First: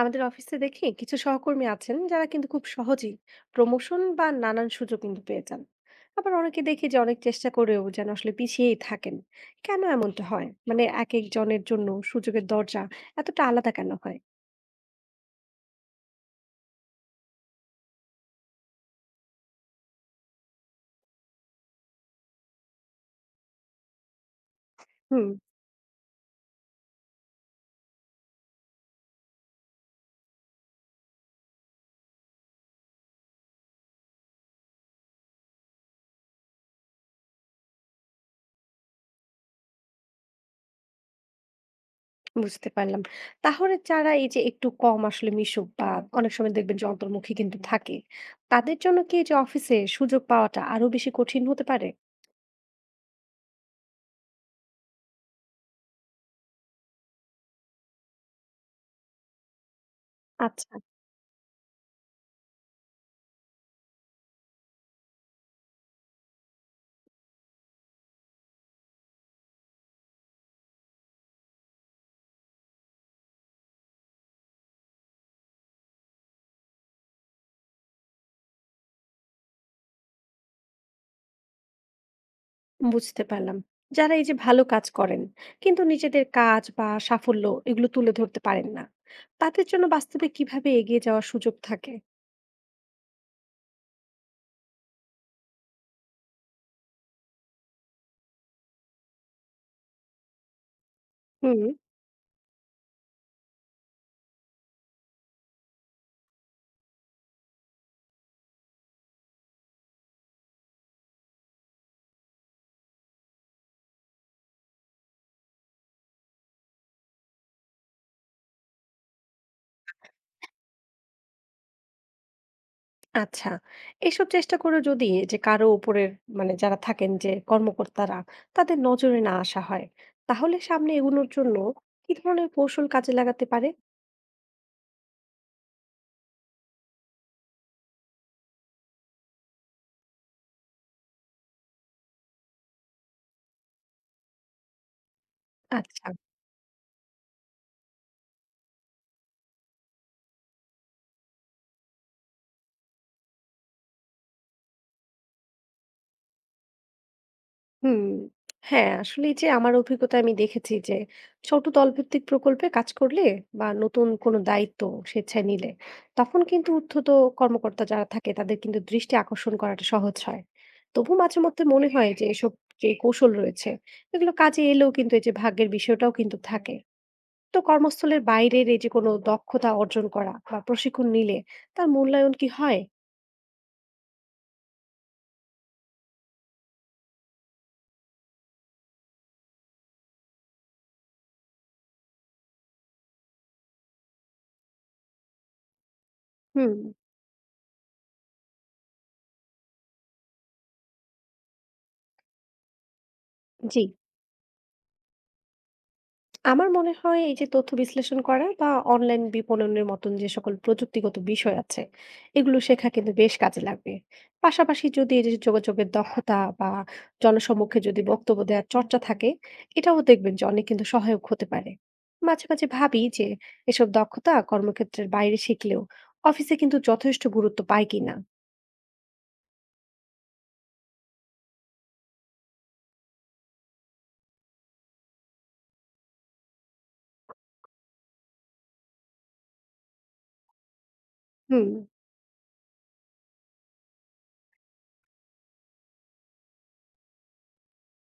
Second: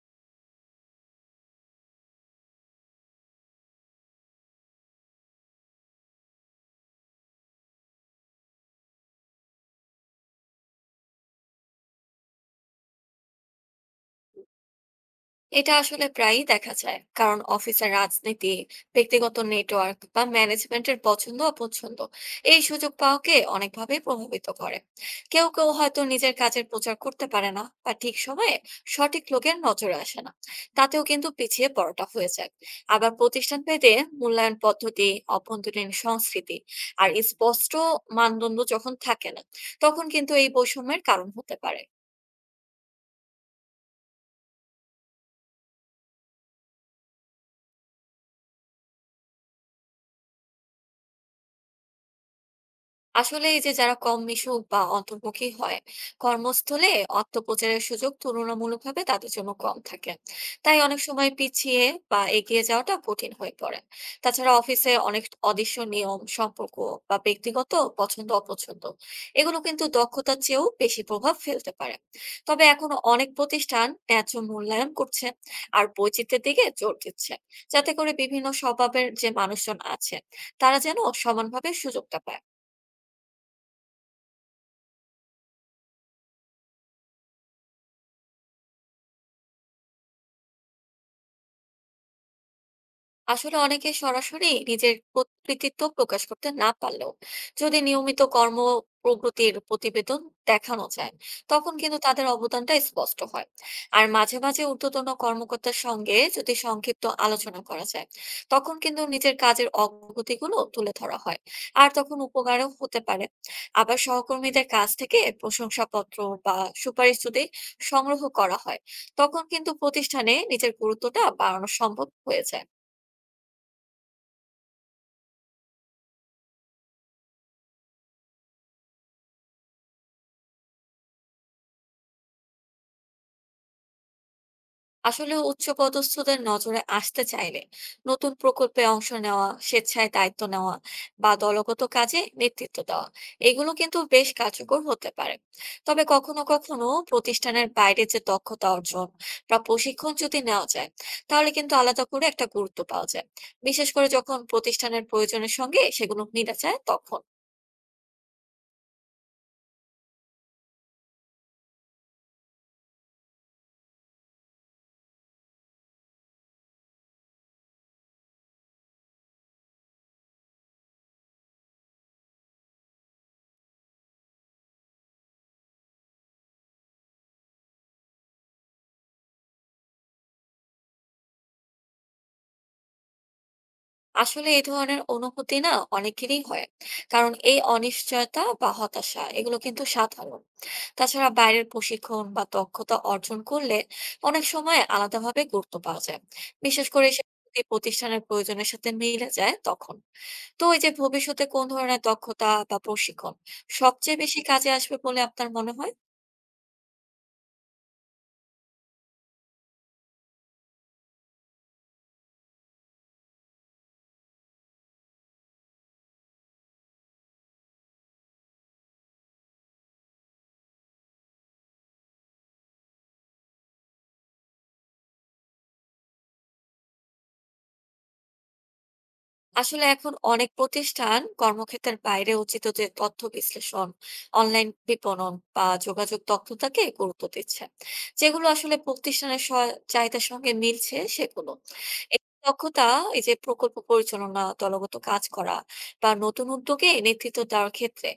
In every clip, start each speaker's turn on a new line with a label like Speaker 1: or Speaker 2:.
Speaker 1: আমাদের অফিসে দেখি কিছু সহকর্মী আছেন যারা কিন্তু খুব সহজেই প্রমোশন বা নানান সুযোগ কিন্তু পেয়ে যান। আবার অনেকে দেখি যে অনেক চেষ্টা করেও যেন আসলে পিছিয়েই থাকেন। কেন এমনটা হয়, মানে এক একজনের জন্য সুযোগের দরজা এতটা আলাদা কেন হয়?
Speaker 2: এটা আসলে প্রায়ই দেখা যায়, কারণ অফিসের রাজনীতি, ব্যক্তিগত নেটওয়ার্ক বা ম্যানেজমেন্টের পছন্দ অপছন্দ এই সুযোগ পাওয়াকে অনেকভাবে প্রভাবিত করে।
Speaker 1: হুম,
Speaker 2: কেউ কেউ হয়তো নিজের কাজের প্রচার করতে পারে না, বা ঠিক সময়ে সঠিক লোকের নজরে আসে না। তাতেও কিন্তু পিছিয়ে পড়াটা হয়ে যায়। আবার প্রতিষ্ঠান ভেদে মূল্যায়ন পদ্ধতি, অভ্যন্তরীণ সংস্কৃতি আর স্পষ্ট মানদণ্ড যখন থাকে না, তখন কিন্তু এই বৈষম্যের কারণ হতে পারে।
Speaker 1: বুঝতে পারলাম। তাহলে যারা এই যে একটু কম আসলে মিশুক বা অনেক সময় দেখবেন যে অন্তর্মুখী কিন্তু থাকে, তাদের জন্য কি এই যে অফিসে সুযোগ পাওয়াটা আরো বেশি কঠিন হতে পারে?
Speaker 2: আসলে এই যে যারা কম মিশুক বা অন্তর্মুখী হয়, কর্মস্থলে অর্থপ্রচারের সুযোগ তুলনামূলকভাবে তাদের জন্য কম থাকে।
Speaker 1: আচ্ছা,
Speaker 2: তাই অনেক সময় পিছিয়ে বা এগিয়ে যাওয়াটা কঠিন হয়ে পড়ে। তাছাড়া অফিসে অনেক অদৃশ্য নিয়ম, সম্পর্ক বা ব্যক্তিগত পছন্দ অপছন্দ এগুলো কিন্তু দক্ষতার চেয়েও বেশি প্রভাব ফেলতে পারে। তবে এখন অনেক প্রতিষ্ঠান ন্যায্য মূল্যায়ন করছে আর বৈচিত্র্যের দিকে জোর দিচ্ছে, যাতে করে বিভিন্ন স্বভাবের যে মানুষজন আছে তারা যেন সমানভাবে সুযোগটা পায়।
Speaker 1: বুঝতে পারলাম। যারা এই যে ভালো কাজ করেন কিন্তু নিজেদের কাজ বা সাফল্য এগুলো তুলে ধরতে পারেন না, তাদের জন্য বাস্তবে কিভাবে এগিয়ে যাওয়ার সুযোগ থাকে?
Speaker 2: আসলে অনেকে সরাসরি নিজের কৃতিত্ব প্রকাশ করতে না পারলেও, যদি নিয়মিত কর্ম প্রগতির প্রতিবেদন দেখানো যায়,
Speaker 1: হুম,
Speaker 2: তখন কিন্তু তাদের অবদানটা স্পষ্ট হয়। আর মাঝে মাঝে ঊর্ধ্বতন কর্মকর্তার সঙ্গে যদি সংক্ষিপ্ত আলোচনা করা যায়, তখন কিন্তু নিজের কাজের অগ্রগতিগুলো তুলে ধরা হয় আর তখন উপকারও হতে পারে। আবার সহকর্মীদের কাছ থেকে প্রশংসাপত্র বা সুপারিশ যদি সংগ্রহ করা হয়, তখন কিন্তু প্রতিষ্ঠানে নিজের গুরুত্বটা বাড়ানো সম্ভব হয়ে যায়।
Speaker 1: আচ্ছা, এসব চেষ্টা করে যদি যে কারো উপরের মানে যারা থাকেন যে কর্মকর্তারা তাদের নজরে না আসা হয়, তাহলে সামনে এগোনোর জন্য কি ধরনের কৌশল কাজে লাগাতে পারে?
Speaker 2: আসলে উচ্চপদস্থদের নজরে আসতে চাইলে নতুন প্রকল্পে অংশ নেওয়া, স্বেচ্ছায় দায়িত্ব নেওয়া বা দলগত কাজে নেতৃত্ব দেওয়া, এগুলো কিন্তু বেশ কার্যকর হতে পারে। তবে
Speaker 1: আচ্ছা।
Speaker 2: কখনো কখনো প্রতিষ্ঠানের বাইরে যে দক্ষতা অর্জন বা প্রশিক্ষণ যদি নেওয়া যায়, তাহলে কিন্তু আলাদা করে একটা গুরুত্ব পাওয়া যায়, বিশেষ করে যখন প্রতিষ্ঠানের প্রয়োজনের সঙ্গে সেগুলো মিলে যায় তখন।
Speaker 1: হুম, হ্যাঁ, আসলে এই যে আমার অভিজ্ঞতায় আমি দেখেছি যে ছোট দলভিত্তিক প্রকল্পে কাজ করলে বা নতুন কোনো দায়িত্ব স্বেচ্ছায় নিলে তখন কিন্তু ঊর্ধ্বত কর্মকর্তা যারা থাকে তাদের কিন্তু দৃষ্টি আকর্ষণ করাটা সহজ হয়। তবু মাঝে মধ্যে মনে হয় যে এসব যে কৌশল রয়েছে এগুলো কাজে এলেও কিন্তু এই যে ভাগ্যের বিষয়টাও কিন্তু থাকে। তো কর্মস্থলের বাইরের এই যে কোনো দক্ষতা অর্জন করা বা প্রশিক্ষণ নিলে তার মূল্যায়ন কি হয়?
Speaker 2: আসলে এই ধরনের অনুভূতি না, অনেকেরই হয়, কারণ এই অনিশ্চয়তা বা হতাশা এগুলো কিন্তু সাধারণ। তাছাড়া বাইরের প্রশিক্ষণ বা দক্ষতা অর্জন করলে অনেক সময় আলাদাভাবে গুরুত্ব পাওয়া যায়,
Speaker 1: হুম,
Speaker 2: বিশেষ করে সে যদি প্রতিষ্ঠানের প্রয়োজনের সাথে মিলে যায় তখন। তো এই যে ভবিষ্যতে কোন ধরনের দক্ষতা বা প্রশিক্ষণ
Speaker 1: জি,
Speaker 2: সবচেয়ে বেশি কাজে আসবে বলে আপনার মনে হয়?
Speaker 1: আমার মনে হয় এই যে তথ্য বিশ্লেষণ করা বা অনলাইন বিপণনের মতন যে সকল প্রযুক্তিগত বিষয় আছে এগুলো শেখা কিন্তু বেশ কাজে লাগবে। পাশাপাশি যদি এই যে যোগাযোগের দক্ষতা বা জনসম্মুখে যদি বক্তব্য দেওয়ার চর্চা থাকে, এটাও দেখবেন যে অনেক কিন্তু সহায়ক হতে পারে। মাঝে মাঝে ভাবি যে এসব দক্ষতা কর্মক্ষেত্রের বাইরে শিখলেও অফিসে কিন্তু যথেষ্ট গুরুত্ব পায় কিনা।
Speaker 2: আসলে এখন অনেক প্রতিষ্ঠান কর্মক্ষেত্রের বাইরে উচিত যে তথ্য বিশ্লেষণ, অনলাইন বিপণন বা যোগাযোগ দক্ষতাকে গুরুত্ব দিচ্ছে, যেগুলো আসলে প্রতিষ্ঠানের চাহিদার সঙ্গে মিলছে সেগুলো।
Speaker 1: হুম,
Speaker 2: এই দক্ষতা, এই যে প্রকল্প পরিচালনা, দলগত কাজ করা বা নতুন উদ্যোগে নেতৃত্ব দেওয়ার ক্ষেত্রে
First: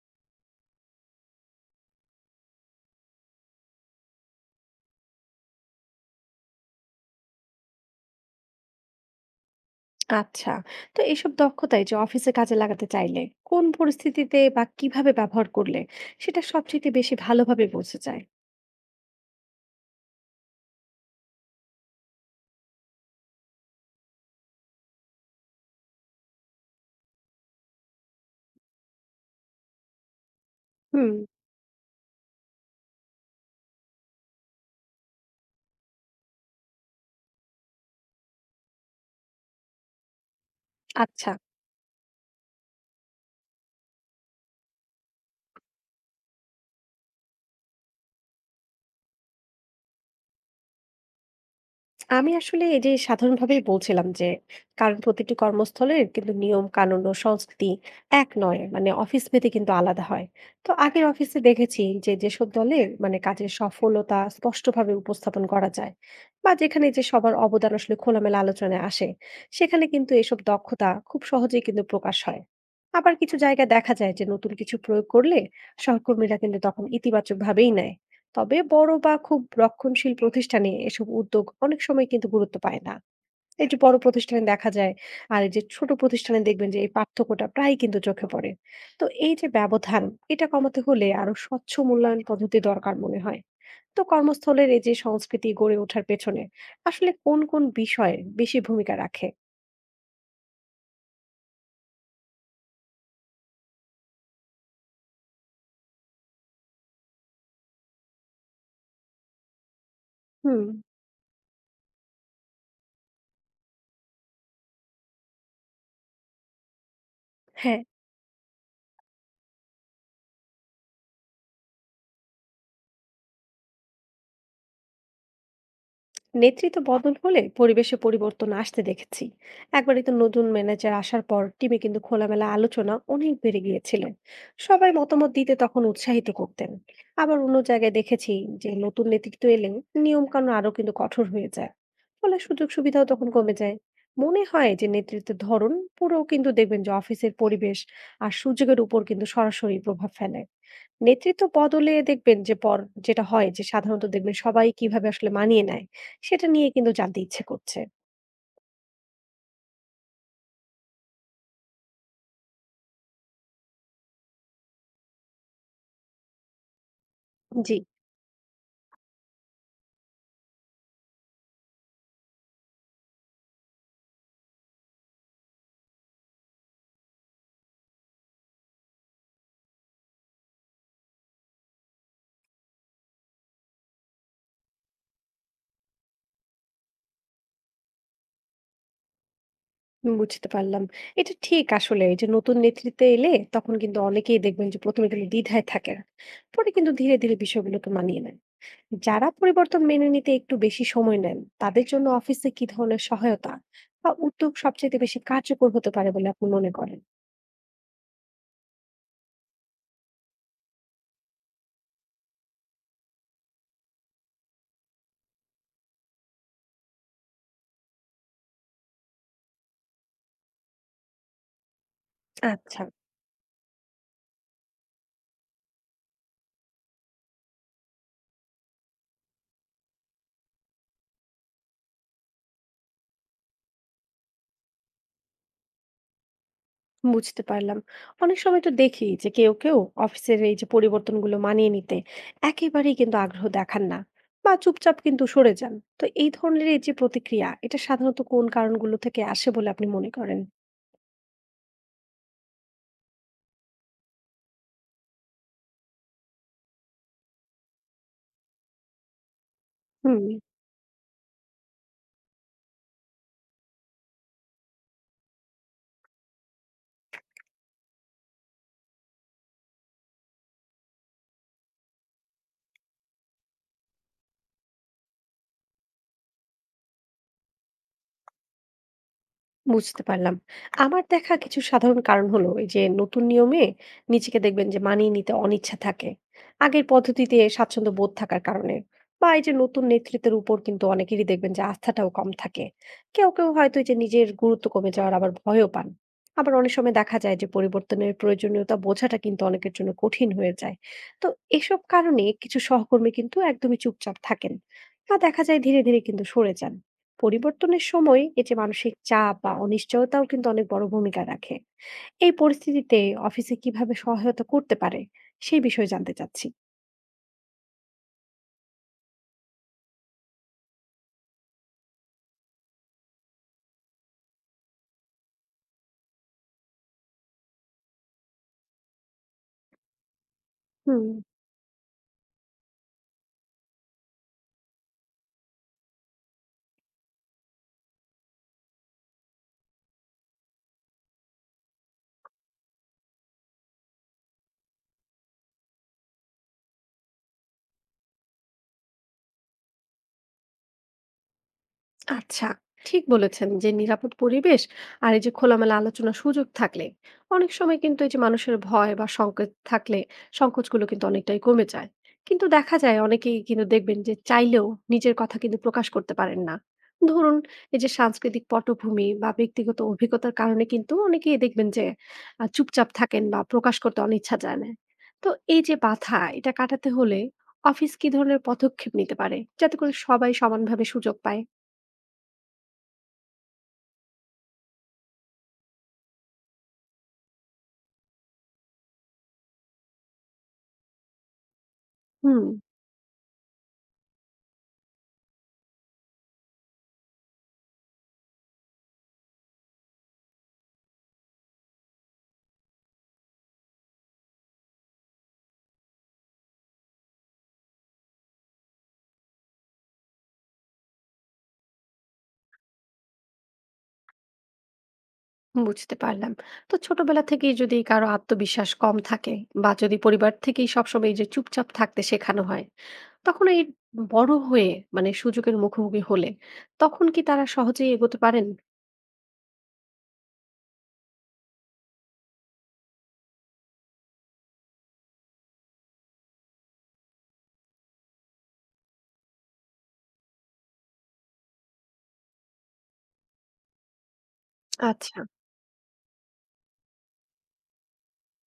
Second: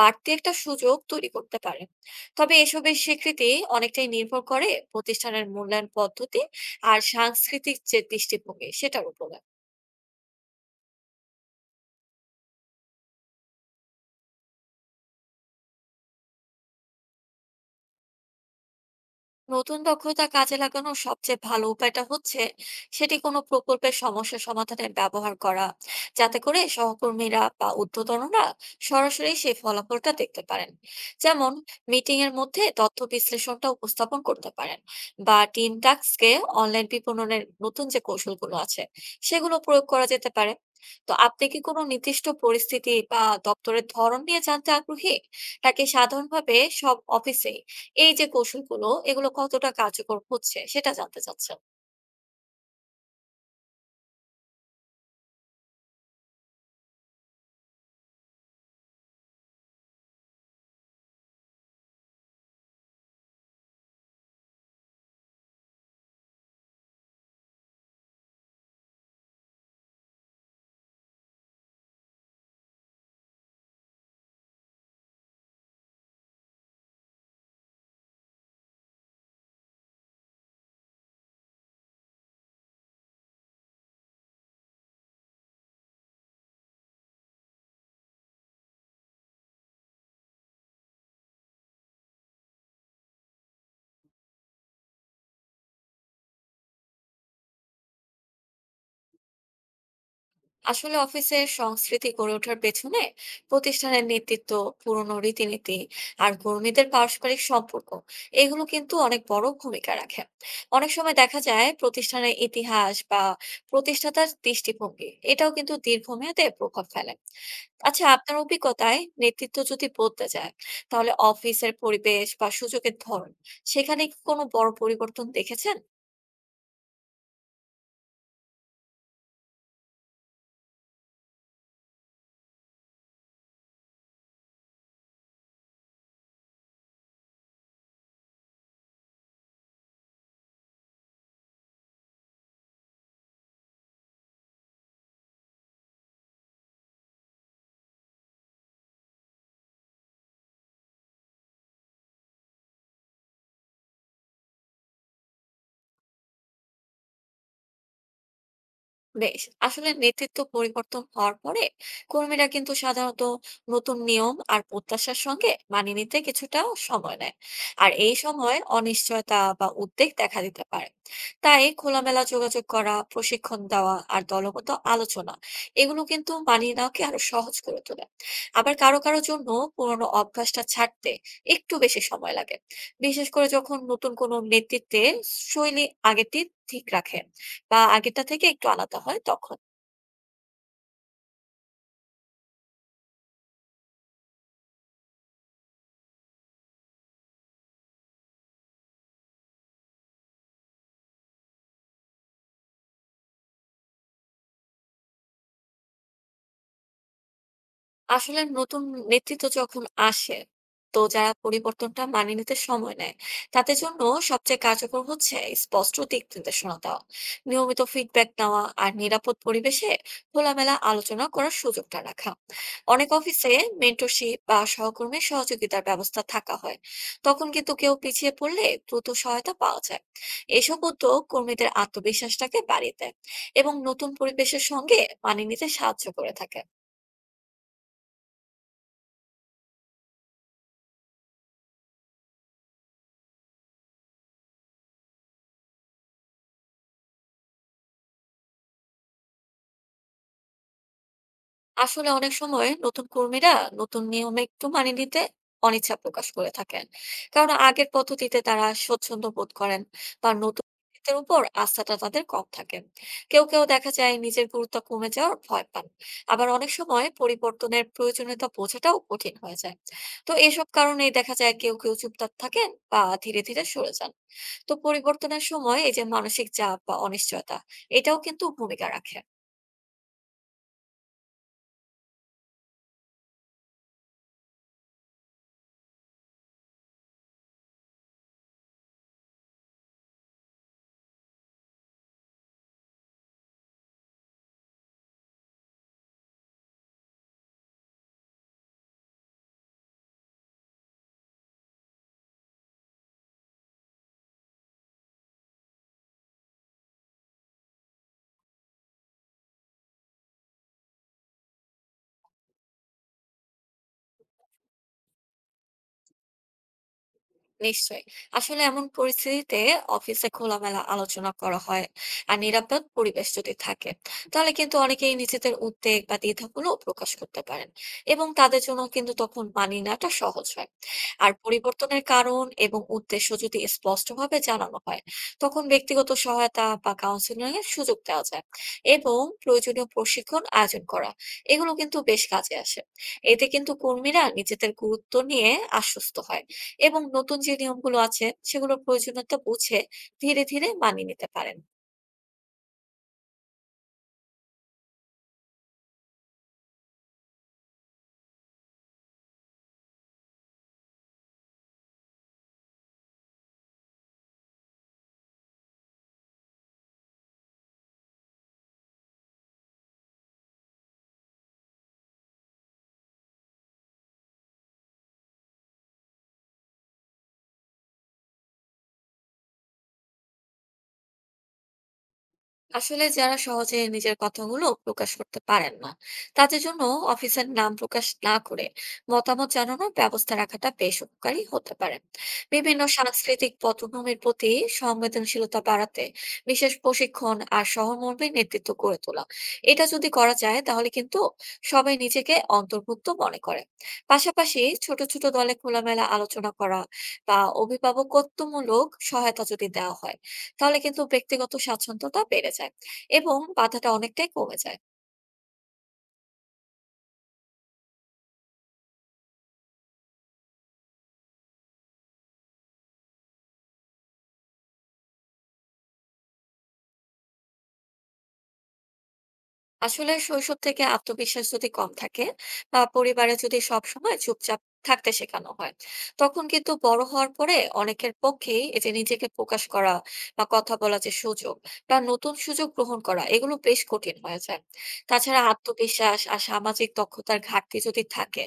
Speaker 2: বাড়তি একটা সুযোগ তৈরি করতে পারে। তবে এসবের স্বীকৃতি অনেকটাই নির্ভর করে প্রতিষ্ঠানের মূল্যায়ন পদ্ধতি আর সাংস্কৃতিক যে দৃষ্টিভঙ্গি সেটার উপরে।
Speaker 1: আচ্ছা। তো এইসব দক্ষতা এই যে অফিসে কাজে লাগাতে চাইলে কোন পরিস্থিতিতে বা কিভাবে ব্যবহার করলে সেটা সবচেয়ে বেশি ভালোভাবে বোঝা যায়?
Speaker 2: নতুন দক্ষতা কাজে লাগানোর সবচেয়ে ভালো উপায়টা হচ্ছে সেটি কোনো প্রকল্পের সমস্যা সমাধানে ব্যবহার করা, যাতে করে সহকর্মীরা বা ঊর্ধ্বতনরা সরাসরি সেই ফলাফলটা দেখতে পারেন।
Speaker 1: হুম।
Speaker 2: যেমন মিটিং এর মধ্যে তথ্য বিশ্লেষণটা উপস্থাপন করতে পারেন, বা টিম টাস্কে অনলাইন বিপণনের নতুন যে কৌশলগুলো আছে সেগুলো প্রয়োগ করা যেতে পারে। তো
Speaker 1: আচ্ছা।
Speaker 2: আপনি কি কোনো নির্দিষ্ট পরিস্থিতি বা দপ্তরের ধরন নিয়ে জানতে আগ্রহী, নাকি সাধারণভাবে সব অফিসে এই যে কৌশলগুলো এগুলো কতটা কার্যকর হচ্ছে সেটা জানতে চাচ্ছেন?
Speaker 1: আমি আসলে এই যে সাধারণভাবেই বলছিলাম যে কারণ প্রতিটি কর্মস্থলের কিন্তু নিয়ম কানুন ও সংস্কৃতি এক নয়, মানে অফিস ভেদে কিন্তু আলাদা হয়। তো আগের অফিসে দেখেছি যে যেসব দলের মানে কাজের সফলতা স্পষ্টভাবে উপস্থাপন করা যায় বা যেখানে যে সবার অবদান আসলে খোলামেলা আলোচনায় আসে, সেখানে কিন্তু এসব দক্ষতা খুব সহজেই কিন্তু প্রকাশ হয়। আবার কিছু জায়গায় দেখা যায় যে নতুন কিছু প্রয়োগ করলে সহকর্মীরা কিন্তু তখন ইতিবাচক ভাবেই নেয়। তবে বড় বা খুব রক্ষণশীল প্রতিষ্ঠানে এসব উদ্যোগ অনেক সময় কিন্তু গুরুত্ব পায় না। এই যে বড় প্রতিষ্ঠানে দেখা যায়, আর এই যে ছোট প্রতিষ্ঠানে দেখবেন যে এই পার্থক্যটা প্রায় কিন্তু চোখে পড়ে। তো এই যে ব্যবধান এটা কমাতে হলে আরো স্বচ্ছ মূল্যায়ন পদ্ধতি দরকার মনে হয়। তো কর্মস্থলের এই যে সংস্কৃতি গড়ে ওঠার পেছনে আসলে কোন কোন বিষয়ে বেশি ভূমিকা রাখে?
Speaker 2: আসলে অফিসে সংস্কৃতি গড়ে ওঠার পেছনে প্রতিষ্ঠানের নেতৃত্ব, পুরনো রীতিনীতি আর কর্মীদের পারস্পরিক সম্পর্ক এগুলো কিন্তু অনেক বড় ভূমিকা রাখে।
Speaker 1: হুম,
Speaker 2: অনেক সময় দেখা যায় প্রতিষ্ঠানের ইতিহাস বা প্রতিষ্ঠাতার দৃষ্টিভঙ্গি এটাও কিন্তু দীর্ঘমেয়াদে প্রভাব ফেলে।
Speaker 1: হ্যাঁ।
Speaker 2: আচ্ছা, আপনার অভিজ্ঞতায় নেতৃত্ব যদি বদলে যায়, তাহলে অফিসের পরিবেশ বা সুযোগের ধরন সেখানে কি কোনো বড় পরিবর্তন দেখেছেন?
Speaker 1: নেতৃত্ব বদল হলে পরিবেশে পরিবর্তন আসতে দেখেছি। একবারই তো নতুন ম্যানেজার আসার পর টিমে কিন্তু খোলামেলা আলোচনা অনেক বেড়ে গিয়েছিলেন, সবাই মতামত দিতে তখন উৎসাহিত করতেন। আবার অন্য জায়গায় দেখেছি যে নতুন নেতৃত্ব এলে নিয়ম কানুন আরো কিন্তু কঠোর হয়ে যায়, ফলে সুযোগ সুবিধাও তখন কমে যায়। মনে হয় যে নেতৃত্বের ধরন পুরো কিন্তু দেখবেন যে অফিসের পরিবেশ আর সুযোগের উপর কিন্তু সরাসরি প্রভাব ফেলে। নেতৃত্ব বদলে দেখবেন যে পর, যেটা হয় যে সাধারণত দেখবেন সবাই কিভাবে আসলে মানিয়ে নেয়, সেটা নিয়ে কিন্তু জানতে ইচ্ছে করছে।
Speaker 2: বেশ। আসলে নেতৃত্ব পরিবর্তন হওয়ার পরে কর্মীরা কিন্তু সাধারণত নতুন নিয়ম আর প্রত্যাশার সঙ্গে মানিয়ে নিতে কিছুটা সময় নেয়।
Speaker 1: জি,
Speaker 2: আর এই সময় অনিশ্চয়তা বা উদ্বেগ দেখা দিতে পারে। তাই খোলামেলা যোগাযোগ করা, প্রশিক্ষণ দেওয়া আর দলগত আলোচনা, এগুলো কিন্তু মানিয়ে নেওয়াকে আরো সহজ করে তোলে। আবার কারো কারো জন্য পুরোনো অভ্যাসটা ছাড়তে একটু বেশি সময় লাগে, বিশেষ করে যখন নতুন কোনো নেতৃত্বে শৈলী আগের থেকে ঠিক রাখে বা আগেরটা থেকে একটু আলাদা হয় তখন।
Speaker 1: বুঝতে পারলাম। এটা ঠিক আসলে এই যে নতুন নেতৃত্বে এলে তখন কিন্তু অনেকেই দেখবেন যে ১ম এ কিন্তু দ্বিধায় থাকেন। পরে কিন্তু ধীরে, ধীরে বিষয়গুলোকে মানিয়ে নেন। যারা পরিবর্তন মেনে নিতে একটু বেশি সময় নেন, তাদের জন্য অফিসে কি ধরনের সহায়তা বা উদ্যোগ সবচাইতে বেশি কার্যকর হতে পারে বলে আপনি মনে করেন?
Speaker 2: আসলে নতুন নেতৃত্ব যখন আসে, তো যারা পরিবর্তনটা মানিয়ে নিতে সময় নেয়, তাদের জন্য সবচেয়ে কার্যকর হচ্ছে স্পষ্ট দিক নির্দেশনা দেওয়া, নিয়মিত ফিডব্যাক নেওয়া আর নিরাপদ পরিবেশে খোলামেলা আলোচনা করার সুযোগটা রাখা।
Speaker 1: আচ্ছা।
Speaker 2: অনেক অফিসে মেন্টরশিপ বা সহকর্মী সহযোগিতার ব্যবস্থা থাকা হয়, তখন কিন্তু কেউ পিছিয়ে পড়লে দ্রুত সহায়তা পাওয়া যায়। এসব উদ্যোগ কর্মীদের আত্মবিশ্বাসটাকে বাড়িয়ে দেয় এবং নতুন পরিবেশের সঙ্গে মানিয়ে নিতে সাহায্য করে থাকে।
Speaker 1: বুঝতে পারলাম। অনেক সময় তো দেখি যে কেউ, কেউ অফিসের এই যে পরিবর্তনগুলো মানিয়ে নিতে একেবারেই কিন্তু আগ্রহ দেখান না বা চুপচাপ কিন্তু সরে যান। তো এই ধরনের এই যে প্রতিক্রিয়া, এটা সাধারণত কোন কারণগুলো থেকে আসে বলে আপনি মনে করেন?
Speaker 2: আসলে অনেক সময় নতুন কর্মীরা নতুন নিয়মে একটু মানিয়ে নিতে অনীচ্ছা প্রকাশ করে থাকেন, কারণ আগের পদ্ধতিতে তারা স্বচ্ছন্দ বোধ করেন,
Speaker 1: হুম।
Speaker 2: বা নতুন নেতৃত্বের উপর আস্থাটা তাদের কম থাকে। কেউ কেউ দেখা যায় নিজের গুরুত্ব কমে যাওয়ার ভয় পান। আবার অনেক সময় পরিবর্তনের প্রয়োজনীয়তা বোঝাটাও কঠিন হয়ে যায়। তো এসব কারণেই দেখা যায় কেউ কেউ চুপচাপ থাকেন বা ধীরে ধীরে সরে যান। তো পরিবর্তনের সময় এই যে মানসিক চাপ বা অনিশ্চয়তা, এটাও কিন্তু ভূমিকা রাখে।
Speaker 1: বুঝতে পারলাম। আমার দেখা কিছু সাধারণ কারণ হলো এই যে নতুন নিয়মে নিজেকে দেখবেন যে মানিয়ে নিতে অনিচ্ছা থাকে। আগের পদ্ধতিতে স্বাচ্ছন্দ্য বোধ থাকার কারণে। বা এই যে নতুন নেতৃত্বের উপর কিন্তু অনেকেরই দেখবেন যে আস্থাটাও কম থাকে। কেউ, কেউ হয়তো এই যে নিজের গুরুত্ব কমে যাওয়ার আবার ভয়ও পান। আবার অনেক সময় দেখা যায় যে পরিবর্তনের প্রয়োজনীয়তা বোঝাটা কিন্তু অনেকের জন্য কঠিন হয়ে যায়। তো এসব কারণে কিছু সহকর্মী কিন্তু একদমই চুপচাপ থাকেন। বা দেখা যায় ধীরে, ধীরে কিন্তু সরে যান। পরিবর্তনের সময় এই যে মানসিক চাপ বা অনিশ্চয়তাও কিন্তু অনেক বড় ভূমিকা রাখে। এই পরিস্থিতিতে অফিসে কিভাবে সহায়তা করতে পারে সেই বিষয়ে জানতে চাচ্ছি।
Speaker 2: নিশ্চয়ই। আসলে এমন পরিস্থিতিতে অফিসে খোলামেলা আলোচনা করা হয় আর নিরাপদ পরিবেশ যদি থাকে, তাহলে কিন্তু অনেকেই নিজেদের উদ্বেগ বা দ্বিধাগুলো প্রকাশ করতে পারেন, এবং তাদের জন্য কিন্তু তখন মানিয়ে নেওয়াটা সহজ হয়।
Speaker 1: হুম,
Speaker 2: আর পরিবর্তনের কারণ এবং উদ্দেশ্য যদি স্পষ্টভাবে জানানো হয়, তখন ব্যক্তিগত সহায়তা বা কাউন্সিলিং এর সুযোগ দেওয়া যায়, এবং প্রয়োজনীয় প্রশিক্ষণ আয়োজন করা এগুলো কিন্তু বেশ কাজে আসে। এতে কিন্তু কর্মীরা নিজেদের গুরুত্ব নিয়ে আশ্বস্ত হয়, এবং নতুন যে নিয়মগুলো আছে সেগুলোর প্রয়োজনীয়তা বুঝে ধীরে ধীরে মানিয়ে নিতে পারেন।
Speaker 1: আচ্ছা, ঠিক বলেছেন যে নিরাপদ পরিবেশ আর এই যে খোলামেলা আলোচনার সুযোগ থাকলে অনেক সময় কিন্তু এই যে মানুষের ভয় বা সংকোচ থাকলে সংকোচগুলো কিন্তু অনেকটাই কমে যায়। কিন্তু দেখা যায় অনেকেই কিন্তু দেখবেন যে চাইলেও নিজের কথা কিন্তু প্রকাশ করতে পারেন না। ধরুন এই যে সাংস্কৃতিক পটভূমি বা ব্যক্তিগত অভিজ্ঞতার কারণে কিন্তু অনেকেই দেখবেন যে চুপচাপ থাকেন বা প্রকাশ করতে অনিচ্ছা জানায়। তো এই যে বাধা এটা কাটাতে হলে অফিস কি ধরনের পদক্ষেপ নিতে পারে যাতে করে সবাই সমানভাবে সুযোগ পায়?
Speaker 2: আসলে যারা সহজে নিজের কথাগুলো প্রকাশ করতে পারেন না, তাদের জন্য অফিসের নাম প্রকাশ না করে মতামত জানানোর ব্যবস্থা রাখাটা বেশ উপকারী হতে পারে।
Speaker 1: হুম,
Speaker 2: বিভিন্ন সাংস্কৃতিক পটভূমির প্রতি সংবেদনশীলতা বাড়াতে বিশেষ প্রশিক্ষণ আর সহমর্মী নেতৃত্ব গড়ে তোলা, এটা যদি করা যায়, তাহলে কিন্তু সবাই নিজেকে অন্তর্ভুক্ত মনে করে। পাশাপাশি ছোট ছোট দলে খোলামেলা আলোচনা করা বা অভিভাবকত্বমূলক সহায়তা যদি দেওয়া হয়, তাহলে কিন্তু ব্যক্তিগত স্বাচ্ছন্দ্যতা বেড়ে যায় এবং বাধাটা অনেকটাই কমে যায়।
Speaker 1: বুঝতে পারলাম। তো ছোটবেলা থেকেই যদি কারো আত্মবিশ্বাস কম থাকে বা যদি পরিবার থেকেই সবসময় এই যে চুপচাপ থাকতে শেখানো হয়, তখন এই বড় হয়ে মানে সুযোগের মুখোমুখি হলে তখন কি তারা সহজেই এগোতে পারেন?
Speaker 2: আসলে শৈশব থেকে আত্মবিশ্বাস যদি কম থাকে বা পরিবারে যদি সব সময় চুপচাপ থাকতে শেখানো হয়, তখন কিন্তু বড় হওয়ার পরে অনেকের পক্ষেই এই যে নিজেকে প্রকাশ করা বা কথা বলার যে সুযোগ বা নতুন সুযোগ গ্রহণ করা এগুলো বেশ কঠিন হয়ে যায়।
Speaker 1: আচ্ছা,
Speaker 2: তাছাড়া আত্মবিশ্বাস আর সামাজিক দক্ষতার ঘাটতি যদি থাকে,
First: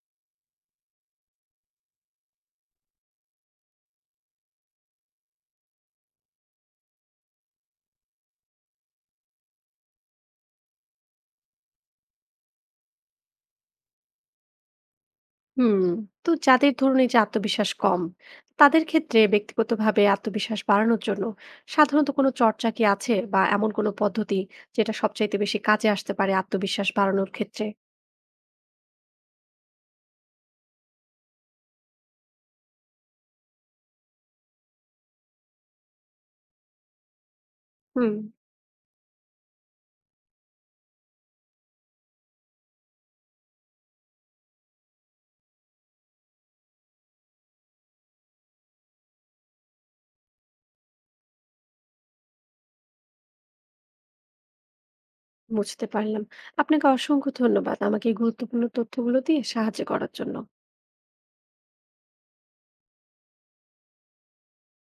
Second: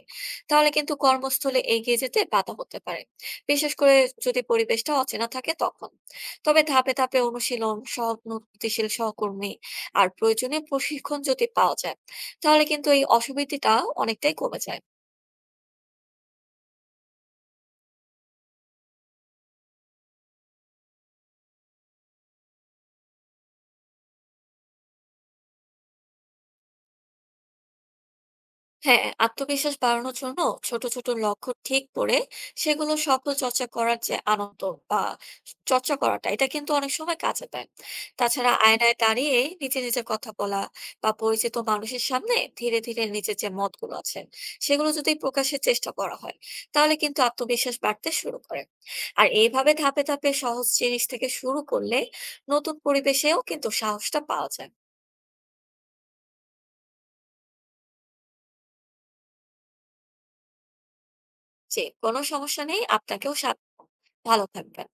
Speaker 2: তাহলে কিন্তু কর্মস্থলে এগিয়ে যেতে বাধা হতে পারে, বিশেষ করে যদি পরিবেশটা অচেনা থাকে তখন। তবে ধাপে ধাপে অনুশীলন, সহানুভূতিশীল সহকর্মী আর প্রয়োজনীয় প্রশিক্ষণ যদি পাওয়া যায়, তাহলে কিন্তু এই অসুবিধাটা অনেকটাই কমে যায়।
Speaker 1: হুম, তো যাদের ধরুন এই যে আত্মবিশ্বাস কম, তাদের ক্ষেত্রে ব্যক্তিগতভাবে আত্মবিশ্বাস বাড়ানোর জন্য সাধারণত কোনো চর্চা কি আছে বা এমন কোনো পদ্ধতি যেটা সবচাইতে বেশি কাজে আসতে পারে আত্মবিশ্বাস বাড়ানোর ক্ষেত্রে?
Speaker 2: হ্যাঁ, আত্মবিশ্বাস বাড়ানোর জন্য ছোট ছোট লক্ষ্য ঠিক করে সেগুলো সফল চর্চা করার যে আনন্দ বা চর্চা করাটা, এটা কিন্তু অনেক সময় কাজে দেয়।
Speaker 1: হুম।
Speaker 2: তাছাড়া আয়নায় দাঁড়িয়ে নিজে নিজে কথা বলা বা পরিচিত মানুষের সামনে ধীরে ধীরে নিজের যে মতগুলো আছে সেগুলো যদি প্রকাশের চেষ্টা করা হয়, তাহলে কিন্তু আত্মবিশ্বাস বাড়তে শুরু করে। আর এইভাবে ধাপে ধাপে সহজ জিনিস থেকে শুরু করলে নতুন পরিবেশেও কিন্তু সাহসটা পাওয়া যায়।
Speaker 1: বুঝতে পারলাম। আপনাকে অসংখ্য ধন্যবাদ আমাকে এই গুরুত্বপূর্ণ তথ্যগুলো দিয়ে সাহায্য করার জন্য।
Speaker 2: যে কোনো সমস্যা নেই, আপনাকেও স্বাগত। ভালো থাকবেন।